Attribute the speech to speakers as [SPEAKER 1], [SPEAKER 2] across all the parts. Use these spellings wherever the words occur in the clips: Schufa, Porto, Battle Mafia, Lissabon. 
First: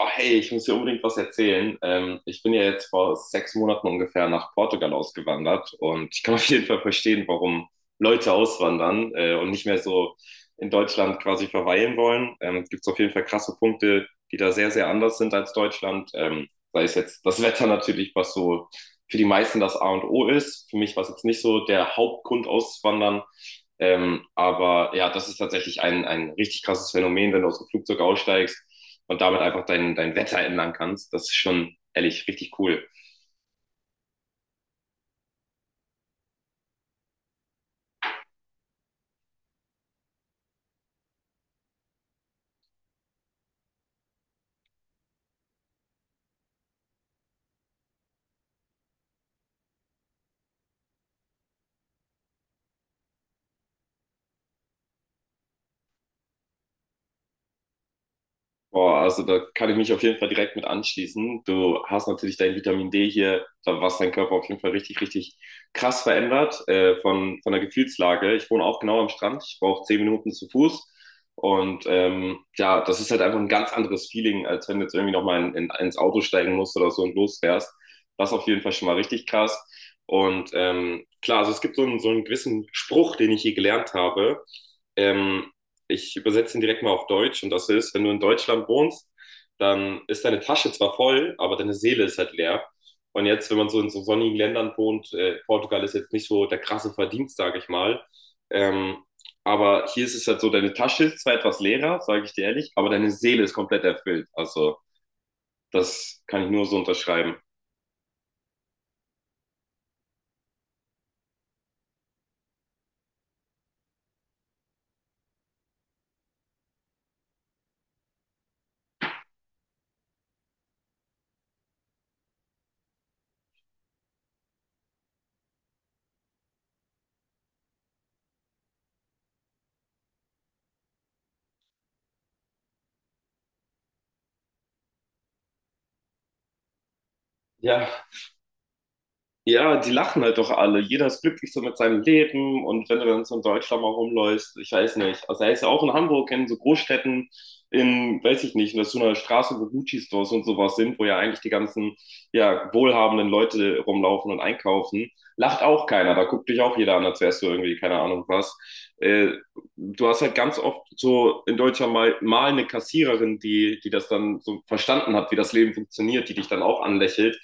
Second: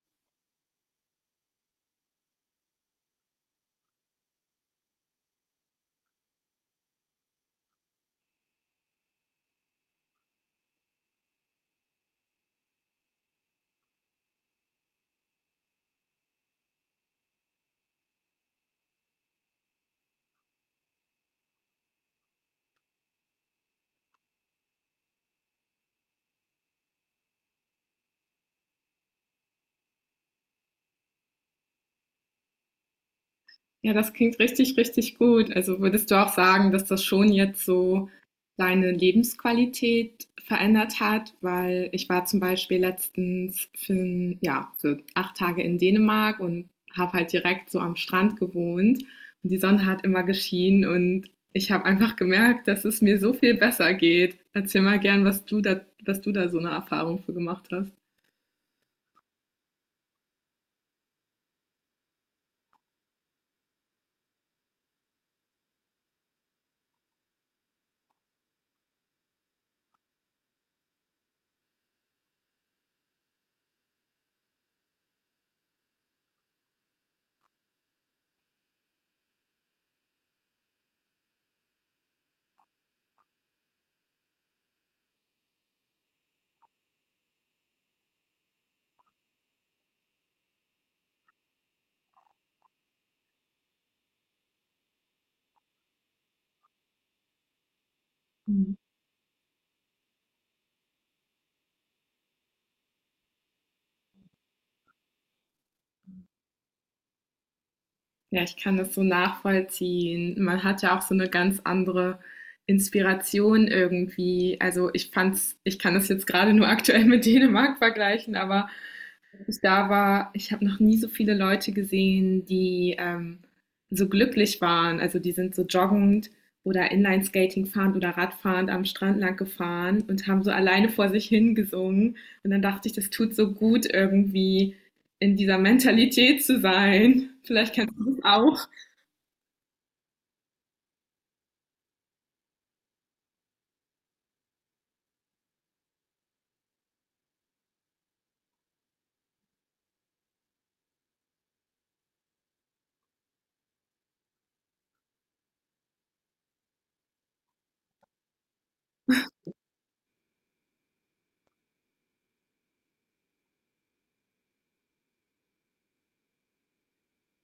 [SPEAKER 1] Oh, hey, ich muss dir unbedingt was erzählen. Ich bin ja jetzt vor 6 Monaten ungefähr nach Portugal ausgewandert und ich kann auf jeden Fall verstehen, warum Leute auswandern und nicht mehr so in Deutschland quasi verweilen wollen. Es gibt auf jeden Fall krasse Punkte, die da sehr, sehr anders sind als Deutschland. Sei es jetzt das Wetter natürlich, was so für die meisten das A und O ist. Für mich war es jetzt nicht so der Hauptgrund auszuwandern, aber ja, das ist tatsächlich ein richtig krasses Phänomen, wenn du aus dem Flugzeug aussteigst und damit einfach dein Wetter ändern kannst. Das ist schon ehrlich richtig cool.
[SPEAKER 2] Ja, das klingt richtig, richtig gut. Also würdest du auch sagen, dass das schon jetzt so deine Lebensqualität verändert hat? Weil ich war zum Beispiel letztens ja, für 8 Tage in Dänemark und habe halt direkt so am Strand gewohnt und die Sonne hat immer geschienen und ich habe einfach gemerkt, dass es mir so viel besser geht. Erzähl mal gern, was du da so eine Erfahrung für gemacht hast.
[SPEAKER 1] Boah, also da kann ich mich auf jeden Fall direkt mit anschließen. Du hast natürlich dein Vitamin D hier, was dein Körper auf jeden Fall richtig, richtig krass verändert, von der Gefühlslage. Ich wohne auch genau am Strand, ich brauche 10 Minuten zu Fuß. Und ja, das ist halt einfach ein ganz anderes Feeling, als wenn du jetzt irgendwie nochmal ins Auto steigen musst oder so und losfährst. Das auf jeden Fall schon mal richtig krass. Und klar, also es gibt so einen gewissen Spruch, den ich hier gelernt habe. Ähm, ich übersetze ihn direkt mal auf Deutsch und das ist, wenn du in Deutschland wohnst, dann ist deine Tasche zwar voll, aber deine Seele ist halt leer. Und jetzt, wenn man so in so sonnigen Ländern wohnt, Portugal ist jetzt nicht so der krasse Verdienst, sage ich mal. Ähm, aber hier ist es halt so, deine Tasche ist zwar etwas leerer, sage ich dir ehrlich, aber deine Seele ist komplett erfüllt. Also das kann ich nur so unterschreiben.
[SPEAKER 2] Ja, ich kann das so nachvollziehen. Man hat ja auch so eine ganz andere Inspiration irgendwie. Also, ich kann das jetzt gerade nur aktuell mit Dänemark vergleichen, aber als ich da war, ich habe noch nie so viele Leute gesehen, so glücklich waren. Also, die sind so joggend oder Inline-Skating fahrend oder radfahrend am Strand lang gefahren und haben so alleine vor sich hin gesungen. Und dann dachte ich, das tut so gut, irgendwie in dieser Mentalität zu sein. Vielleicht
[SPEAKER 1] Ja,
[SPEAKER 2] kennst du das auch.
[SPEAKER 1] ja, die lachen halt doch alle. Jeder ist glücklich so mit seinem Leben. Und wenn du dann so in Deutschland mal rumläufst, ich weiß nicht. Also, er ist ja auch in Hamburg, in so Großstädten, in, weiß ich nicht, in so einer Straße, wo Gucci-Stores und sowas sind, wo ja eigentlich die ganzen, ja, wohlhabenden Leute rumlaufen und einkaufen. Lacht auch keiner. Da guckt dich auch jeder an, als wärst du irgendwie, keine Ahnung was. Äh, du hast halt ganz oft so in Deutschland mal eine Kassiererin, die das dann so verstanden hat, wie das Leben funktioniert, die dich dann auch anlächelt,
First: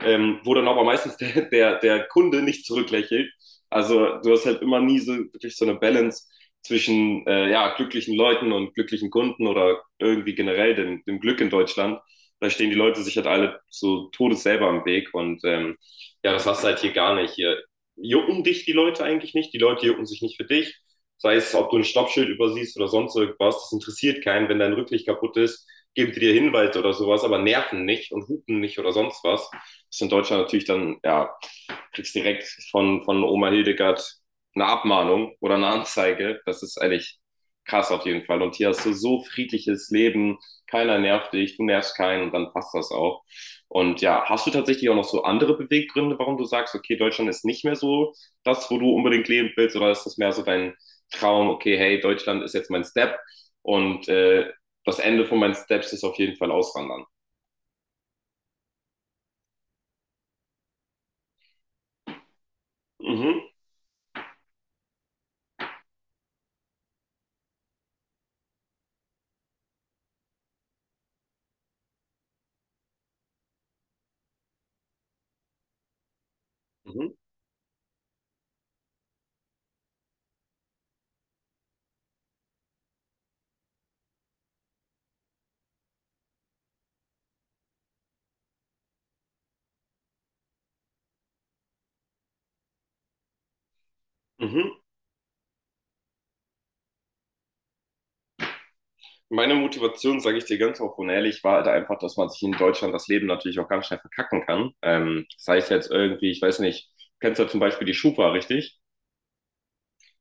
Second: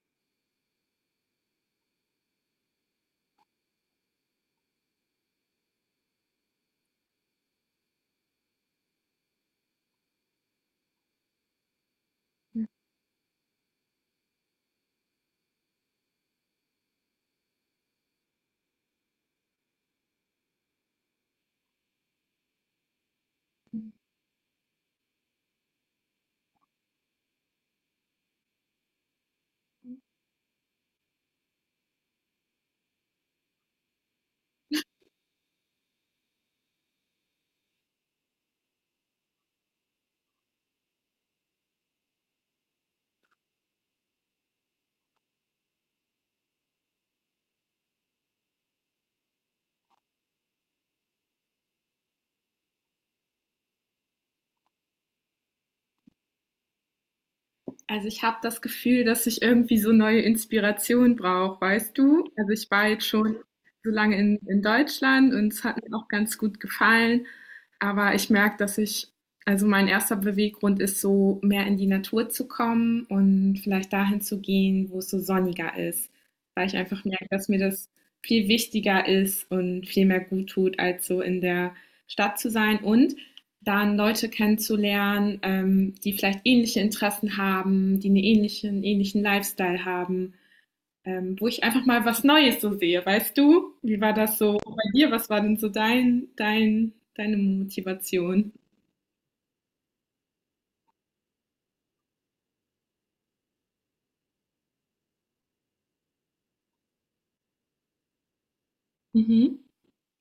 [SPEAKER 1] wo dann aber meistens der Kunde nicht zurücklächelt. Also du hast halt immer nie so wirklich so eine Balance zwischen ja, glücklichen Leuten und glücklichen Kunden oder irgendwie generell dem Glück in Deutschland. Da stehen die Leute sich halt alle so todes selber am Weg und ja, das hast du halt hier gar nicht. Hier jucken dich die Leute eigentlich nicht, die Leute jucken sich nicht für dich. Sei es, ob du ein Stoppschild übersiehst oder sonst irgendwas, das interessiert keinen. Wenn dein Rücklicht kaputt ist, geben die dir Hinweise oder sowas, aber nerven nicht und hupen nicht oder sonst was. Das ist in Deutschland natürlich dann, ja, kriegst direkt von Oma Hildegard eine Abmahnung oder eine Anzeige. Das ist eigentlich krass auf jeden Fall. Und hier hast du so friedliches Leben, keiner nervt dich, du nervst keinen und dann passt das auch. Und ja, hast du tatsächlich auch noch so andere Beweggründe, warum du sagst, okay, Deutschland ist nicht mehr so das, wo du unbedingt leben willst, oder ist das mehr so dein Traum, okay, hey, Deutschland ist jetzt mein Step und das Ende von meinen Steps ist auf jeden Fall auswandern.
[SPEAKER 2] Also ich habe das Gefühl, dass ich irgendwie so neue Inspiration brauche, weißt du? Also ich war jetzt schon
[SPEAKER 1] Mhm.
[SPEAKER 2] so lange in Deutschland und es hat mir auch ganz gut gefallen, aber ich merke, also mein erster Beweggrund ist so, mehr in die Natur zu kommen und vielleicht dahin zu gehen, wo es so sonniger ist, weil ich einfach
[SPEAKER 1] Mhm.
[SPEAKER 2] merke, dass mir das viel wichtiger ist und viel mehr gut tut, als so in der Stadt zu sein. Und dann Leute kennenzulernen, die vielleicht ähnliche Interessen haben, die einen ähnlichen Lifestyle haben, wo ich einfach mal was Neues so sehe, weißt du? Wie war das so
[SPEAKER 1] Mhm.
[SPEAKER 2] bei dir? Was war denn so deine Motivation?
[SPEAKER 1] Meine Motivation, sage ich dir ganz offen und ehrlich, war halt einfach, dass man sich in Deutschland das Leben natürlich auch ganz schnell verkacken kann. Das heißt jetzt irgendwie, ich weiß nicht, du kennst ja zum Beispiel die Schufa, richtig?
[SPEAKER 2] Mhm.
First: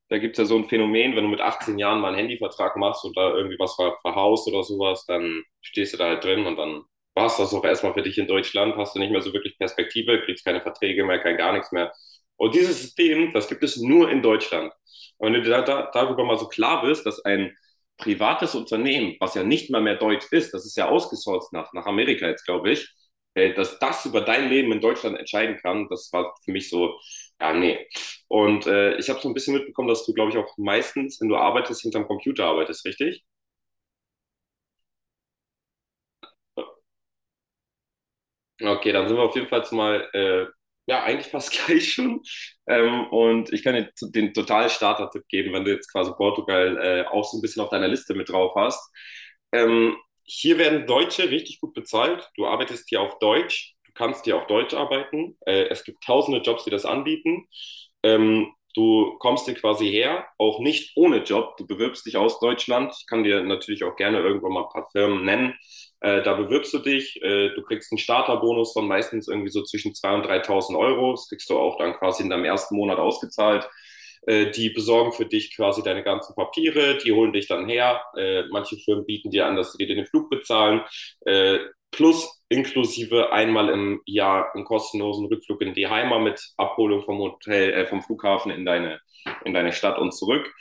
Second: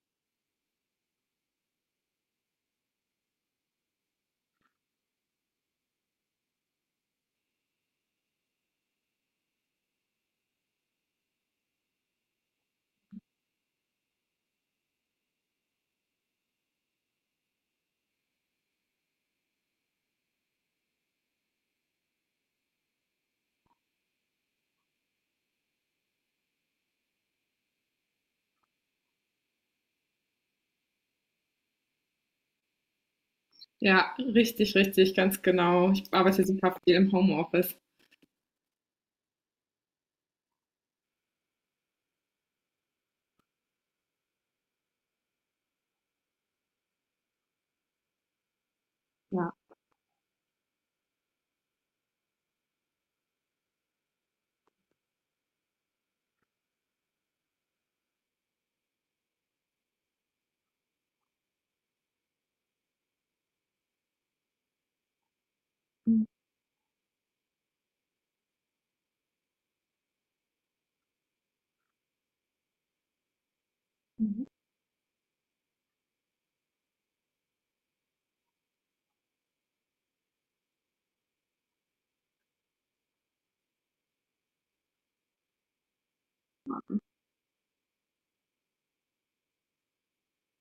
[SPEAKER 1] Da gibt es ja so ein Phänomen, wenn du mit 18 Jahren mal einen Handyvertrag machst und da irgendwie was verhaust oder sowas, dann stehst du da halt drin und dann war es das auch erstmal für dich in Deutschland, hast du nicht mehr so wirklich Perspektive, kriegst keine Verträge mehr, kein gar nichts mehr. Und dieses System, das gibt es nur in Deutschland. Und wenn du darüber mal so klar bist, dass ein privates Unternehmen, was ja nicht mal mehr deutsch ist, das ist ja ausgesourcet nach Amerika jetzt, glaube ich, dass das über dein Leben in Deutschland entscheiden kann, das war für mich so, ja, nee, und ich habe so ein bisschen mitbekommen, dass du, glaube ich, auch meistens, wenn du arbeitest, hinterm Computer arbeitest, richtig?
[SPEAKER 2] Ja, richtig, richtig, ganz genau. Ich arbeite super viel im Homeoffice.
[SPEAKER 1] Okay, dann sind wir auf jeden Fall mal, ja, eigentlich fast gleich schon. Und ich kann dir den totalen Starter-Tipp geben, wenn du jetzt quasi Portugal auch so ein bisschen auf deiner Liste mit drauf hast.
[SPEAKER 2] Ja.
[SPEAKER 1] Ähm, hier werden Deutsche richtig gut bezahlt. Du arbeitest hier auf Deutsch. Du kannst hier auf Deutsch arbeiten. Es gibt tausende Jobs, die das anbieten. Du kommst hier quasi her, auch nicht ohne Job. Du bewirbst dich aus Deutschland. Ich kann dir natürlich auch gerne irgendwann mal ein paar Firmen nennen, da bewirbst du dich, du kriegst einen Starterbonus von meistens irgendwie so zwischen 2.000 und 3.000 Euro. Das kriegst du auch dann quasi in deinem ersten Monat ausgezahlt.
[SPEAKER 2] Mhm.
[SPEAKER 1] Die besorgen für dich quasi deine ganzen Papiere, die holen dich dann her. Manche Firmen bieten dir an, dass sie dir den Flug bezahlen. Äh, plus inklusive einmal im Jahr einen kostenlosen Rückflug in die Heimat mit Abholung vom Hotel, vom Flughafen in deine Stadt und zurück.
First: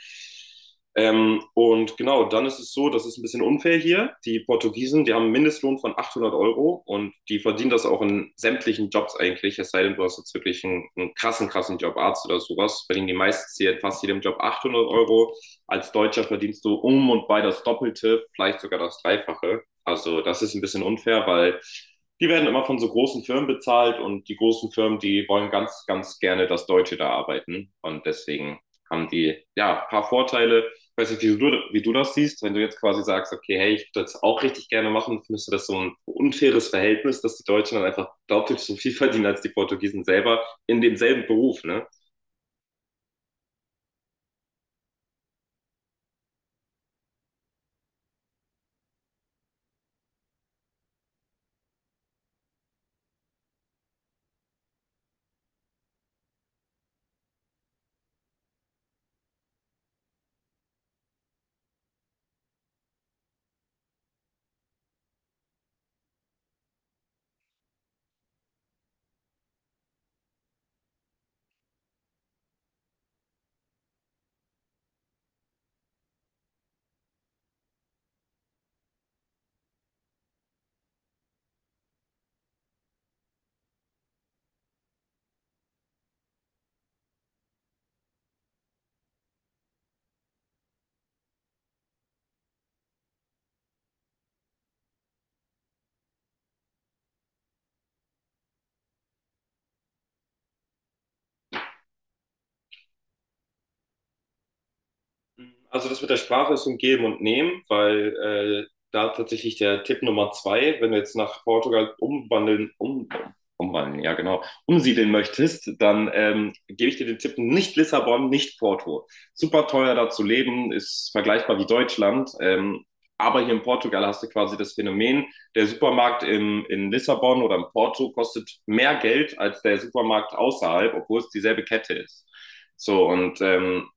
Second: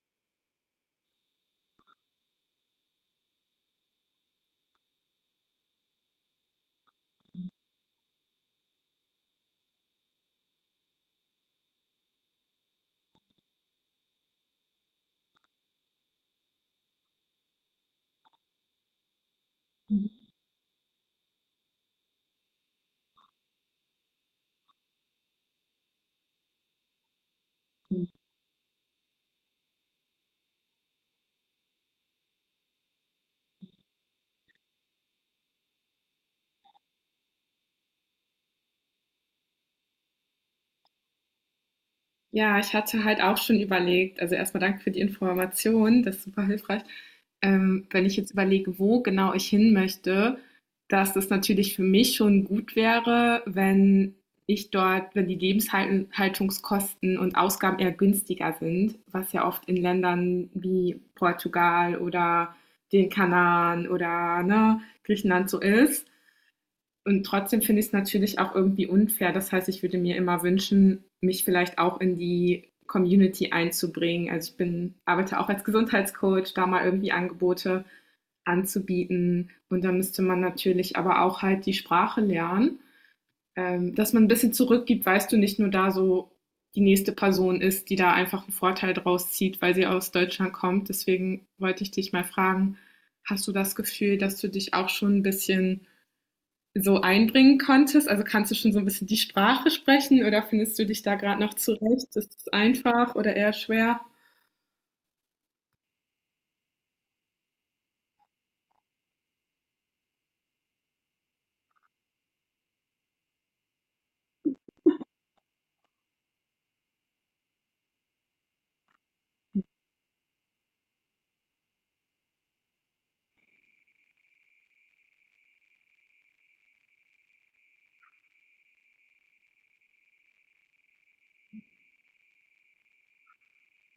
[SPEAKER 1] Und genau, dann ist es so, das ist ein bisschen unfair hier. Die Portugiesen, die haben einen Mindestlohn von 800 € und die verdienen das auch in sämtlichen Jobs eigentlich. Es sei denn, du hast jetzt wirklich einen krassen, krassen Job, Arzt oder sowas, verdienen die meistens hier fast jedem Job 800 Euro. Als Deutscher verdienst du um und bei das Doppelte, vielleicht sogar das Dreifache. Also das ist ein bisschen unfair, weil die werden immer von so großen Firmen bezahlt und die großen Firmen, die wollen ganz, ganz gerne, dass Deutsche da arbeiten. Und deswegen haben die ja ein paar Vorteile. Ich weiß nicht, wie du das siehst, wenn du jetzt quasi sagst, okay, hey, ich würde das auch richtig gerne machen, findest du das so ein unfaires Verhältnis, dass die Deutschen dann einfach deutlich so viel verdienen als die Portugiesen selber in demselben Beruf, ne?
[SPEAKER 2] Ja, ich hatte halt auch schon überlegt, also erstmal danke für die Information, das ist super hilfreich. Wenn ich jetzt überlege, wo genau ich hin möchte, dass das natürlich für mich schon gut wäre, wenn wenn die Lebenshaltungskosten und Ausgaben eher günstiger sind, was ja oft in Ländern wie Portugal oder den Kanaren oder ne, Griechenland so ist. Und trotzdem finde ich es natürlich auch irgendwie unfair. Das heißt, ich würde mir immer wünschen, mich vielleicht auch in die Community einzubringen. Also arbeite auch als Gesundheitscoach, da mal irgendwie Angebote anzubieten. Und da müsste man natürlich aber auch halt die Sprache lernen, dass man ein bisschen zurückgibt, weißt du, nicht nur da so die nächste Person ist, die da einfach einen Vorteil draus zieht, weil sie aus Deutschland kommt. Deswegen wollte ich dich mal fragen, hast du das Gefühl, dass du dich auch schon ein bisschen so einbringen konntest? Also kannst du schon so ein bisschen die Sprache sprechen oder findest du dich da gerade noch zurecht? Ist es einfach oder eher schwer?
[SPEAKER 1] Also das mit der Sprache ist so ein Geben und Nehmen, weil da tatsächlich der Tipp Nummer zwei, wenn du jetzt nach Portugal umwandeln, umwandeln, ja genau, umsiedeln möchtest, dann gebe ich dir den Tipp nicht Lissabon, nicht Porto. Super teuer da zu leben, ist vergleichbar wie Deutschland. Aber hier in Portugal hast du quasi das Phänomen, der Supermarkt in Lissabon oder in Porto kostet mehr Geld als der Supermarkt außerhalb, obwohl es dieselbe Kette ist. So, und ähm,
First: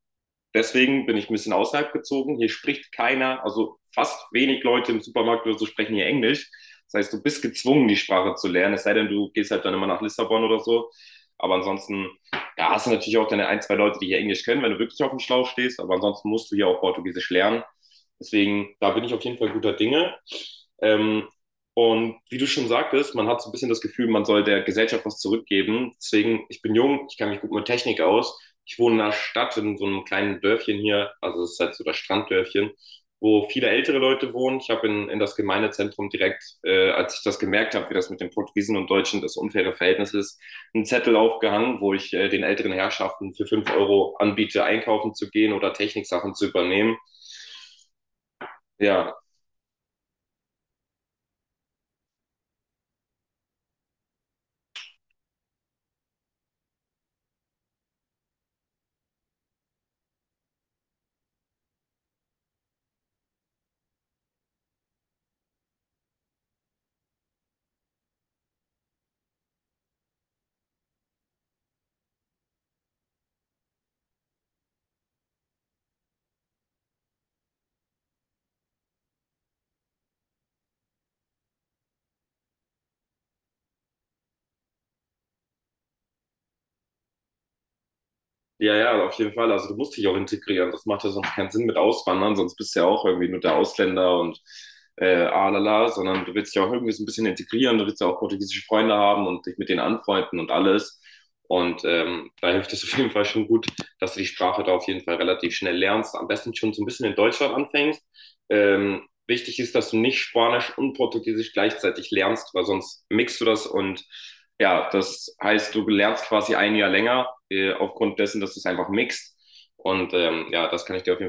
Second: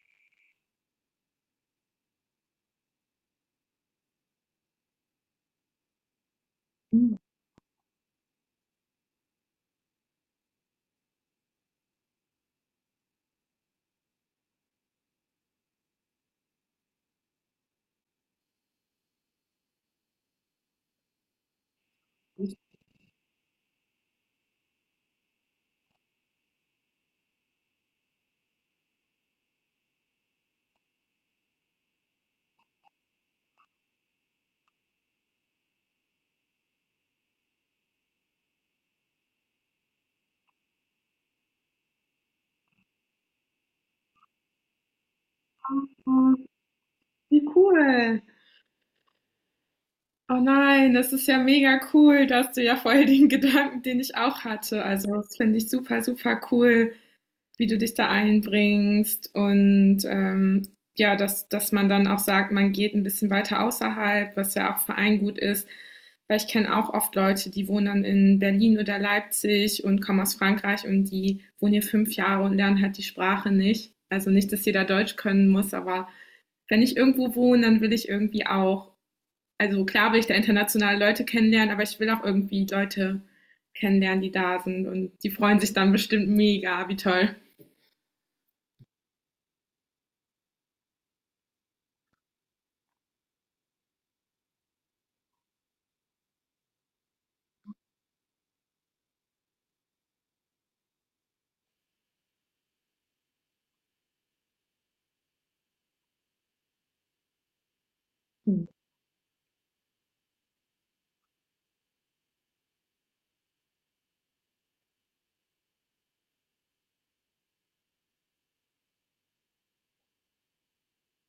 [SPEAKER 1] Deswegen bin ich ein bisschen außerhalb gezogen. Hier spricht keiner, also fast wenig Leute im Supermarkt oder so sprechen hier Englisch. Das heißt, du bist gezwungen, die Sprache zu lernen, es sei denn, du gehst halt dann immer nach Lissabon oder so. Aber ansonsten, ja, hast du natürlich auch deine ein, zwei Leute, die hier Englisch können, wenn du wirklich auf dem Schlauch stehst. Aber ansonsten musst du hier auch Portugiesisch lernen. Deswegen, da bin ich auf jeden Fall guter Dinge. Ähm, und wie du schon sagtest, man hat so ein bisschen das Gefühl, man soll der Gesellschaft was zurückgeben. Deswegen, ich bin jung, ich kann mich gut mit Technik aus. Ich wohne in einer Stadt, in so einem kleinen Dörfchen hier, also es ist halt so das Stranddörfchen, wo viele ältere Leute wohnen. Ich habe in das Gemeindezentrum direkt, als ich das gemerkt habe, wie das mit den Portugiesen und Deutschen das unfaire Verhältnis ist, einen Zettel aufgehangen, wo ich den älteren Herrschaften für 5 € anbiete, einkaufen zu gehen oder Techniksachen
[SPEAKER 2] Oh,
[SPEAKER 1] zu übernehmen.
[SPEAKER 2] wie cool.
[SPEAKER 1] Ja,
[SPEAKER 2] Oh nein, das ist ja mega cool. Da hast du ja voll den Gedanken, den ich auch hatte. Also das finde ich super, super cool. Wie du dich da einbringst und ja, dass man dann auch sagt, man geht ein bisschen weiter außerhalb, was ja auch für einen gut ist. Weil ich kenne auch oft Leute, die wohnen dann in Berlin oder Leipzig und kommen aus Frankreich und die wohnen hier 5 Jahre und lernen halt die Sprache nicht. Also nicht, dass jeder Deutsch können muss, aber wenn ich irgendwo wohne, dann will ich irgendwie auch, also klar will ich da internationale Leute kennenlernen, aber ich will auch irgendwie Leute kennenlernen, die da sind und die freuen sich dann bestimmt mega, wie toll.
[SPEAKER 1] ja, ja, auf jeden Fall. Also du musst dich auch integrieren. Das macht ja sonst keinen Sinn mit Auswandern, sonst bist du ja auch irgendwie nur der Ausländer und alala, sondern du willst dich auch irgendwie so ein bisschen integrieren, du willst ja auch portugiesische Freunde haben und dich mit denen anfreunden und alles. Und da hilft es auf jeden Fall schon gut, dass du die Sprache da auf jeden Fall relativ schnell lernst. Am besten schon so ein bisschen in Deutschland anfängst. Ähm, wichtig ist, dass du nicht Spanisch und Portugiesisch gleichzeitig lernst, weil sonst mixt du das und ja, das heißt, du lernst quasi ein Jahr länger aufgrund dessen, dass du es einfach mixt. Und ja, das kann ich dir auf jeden Fall.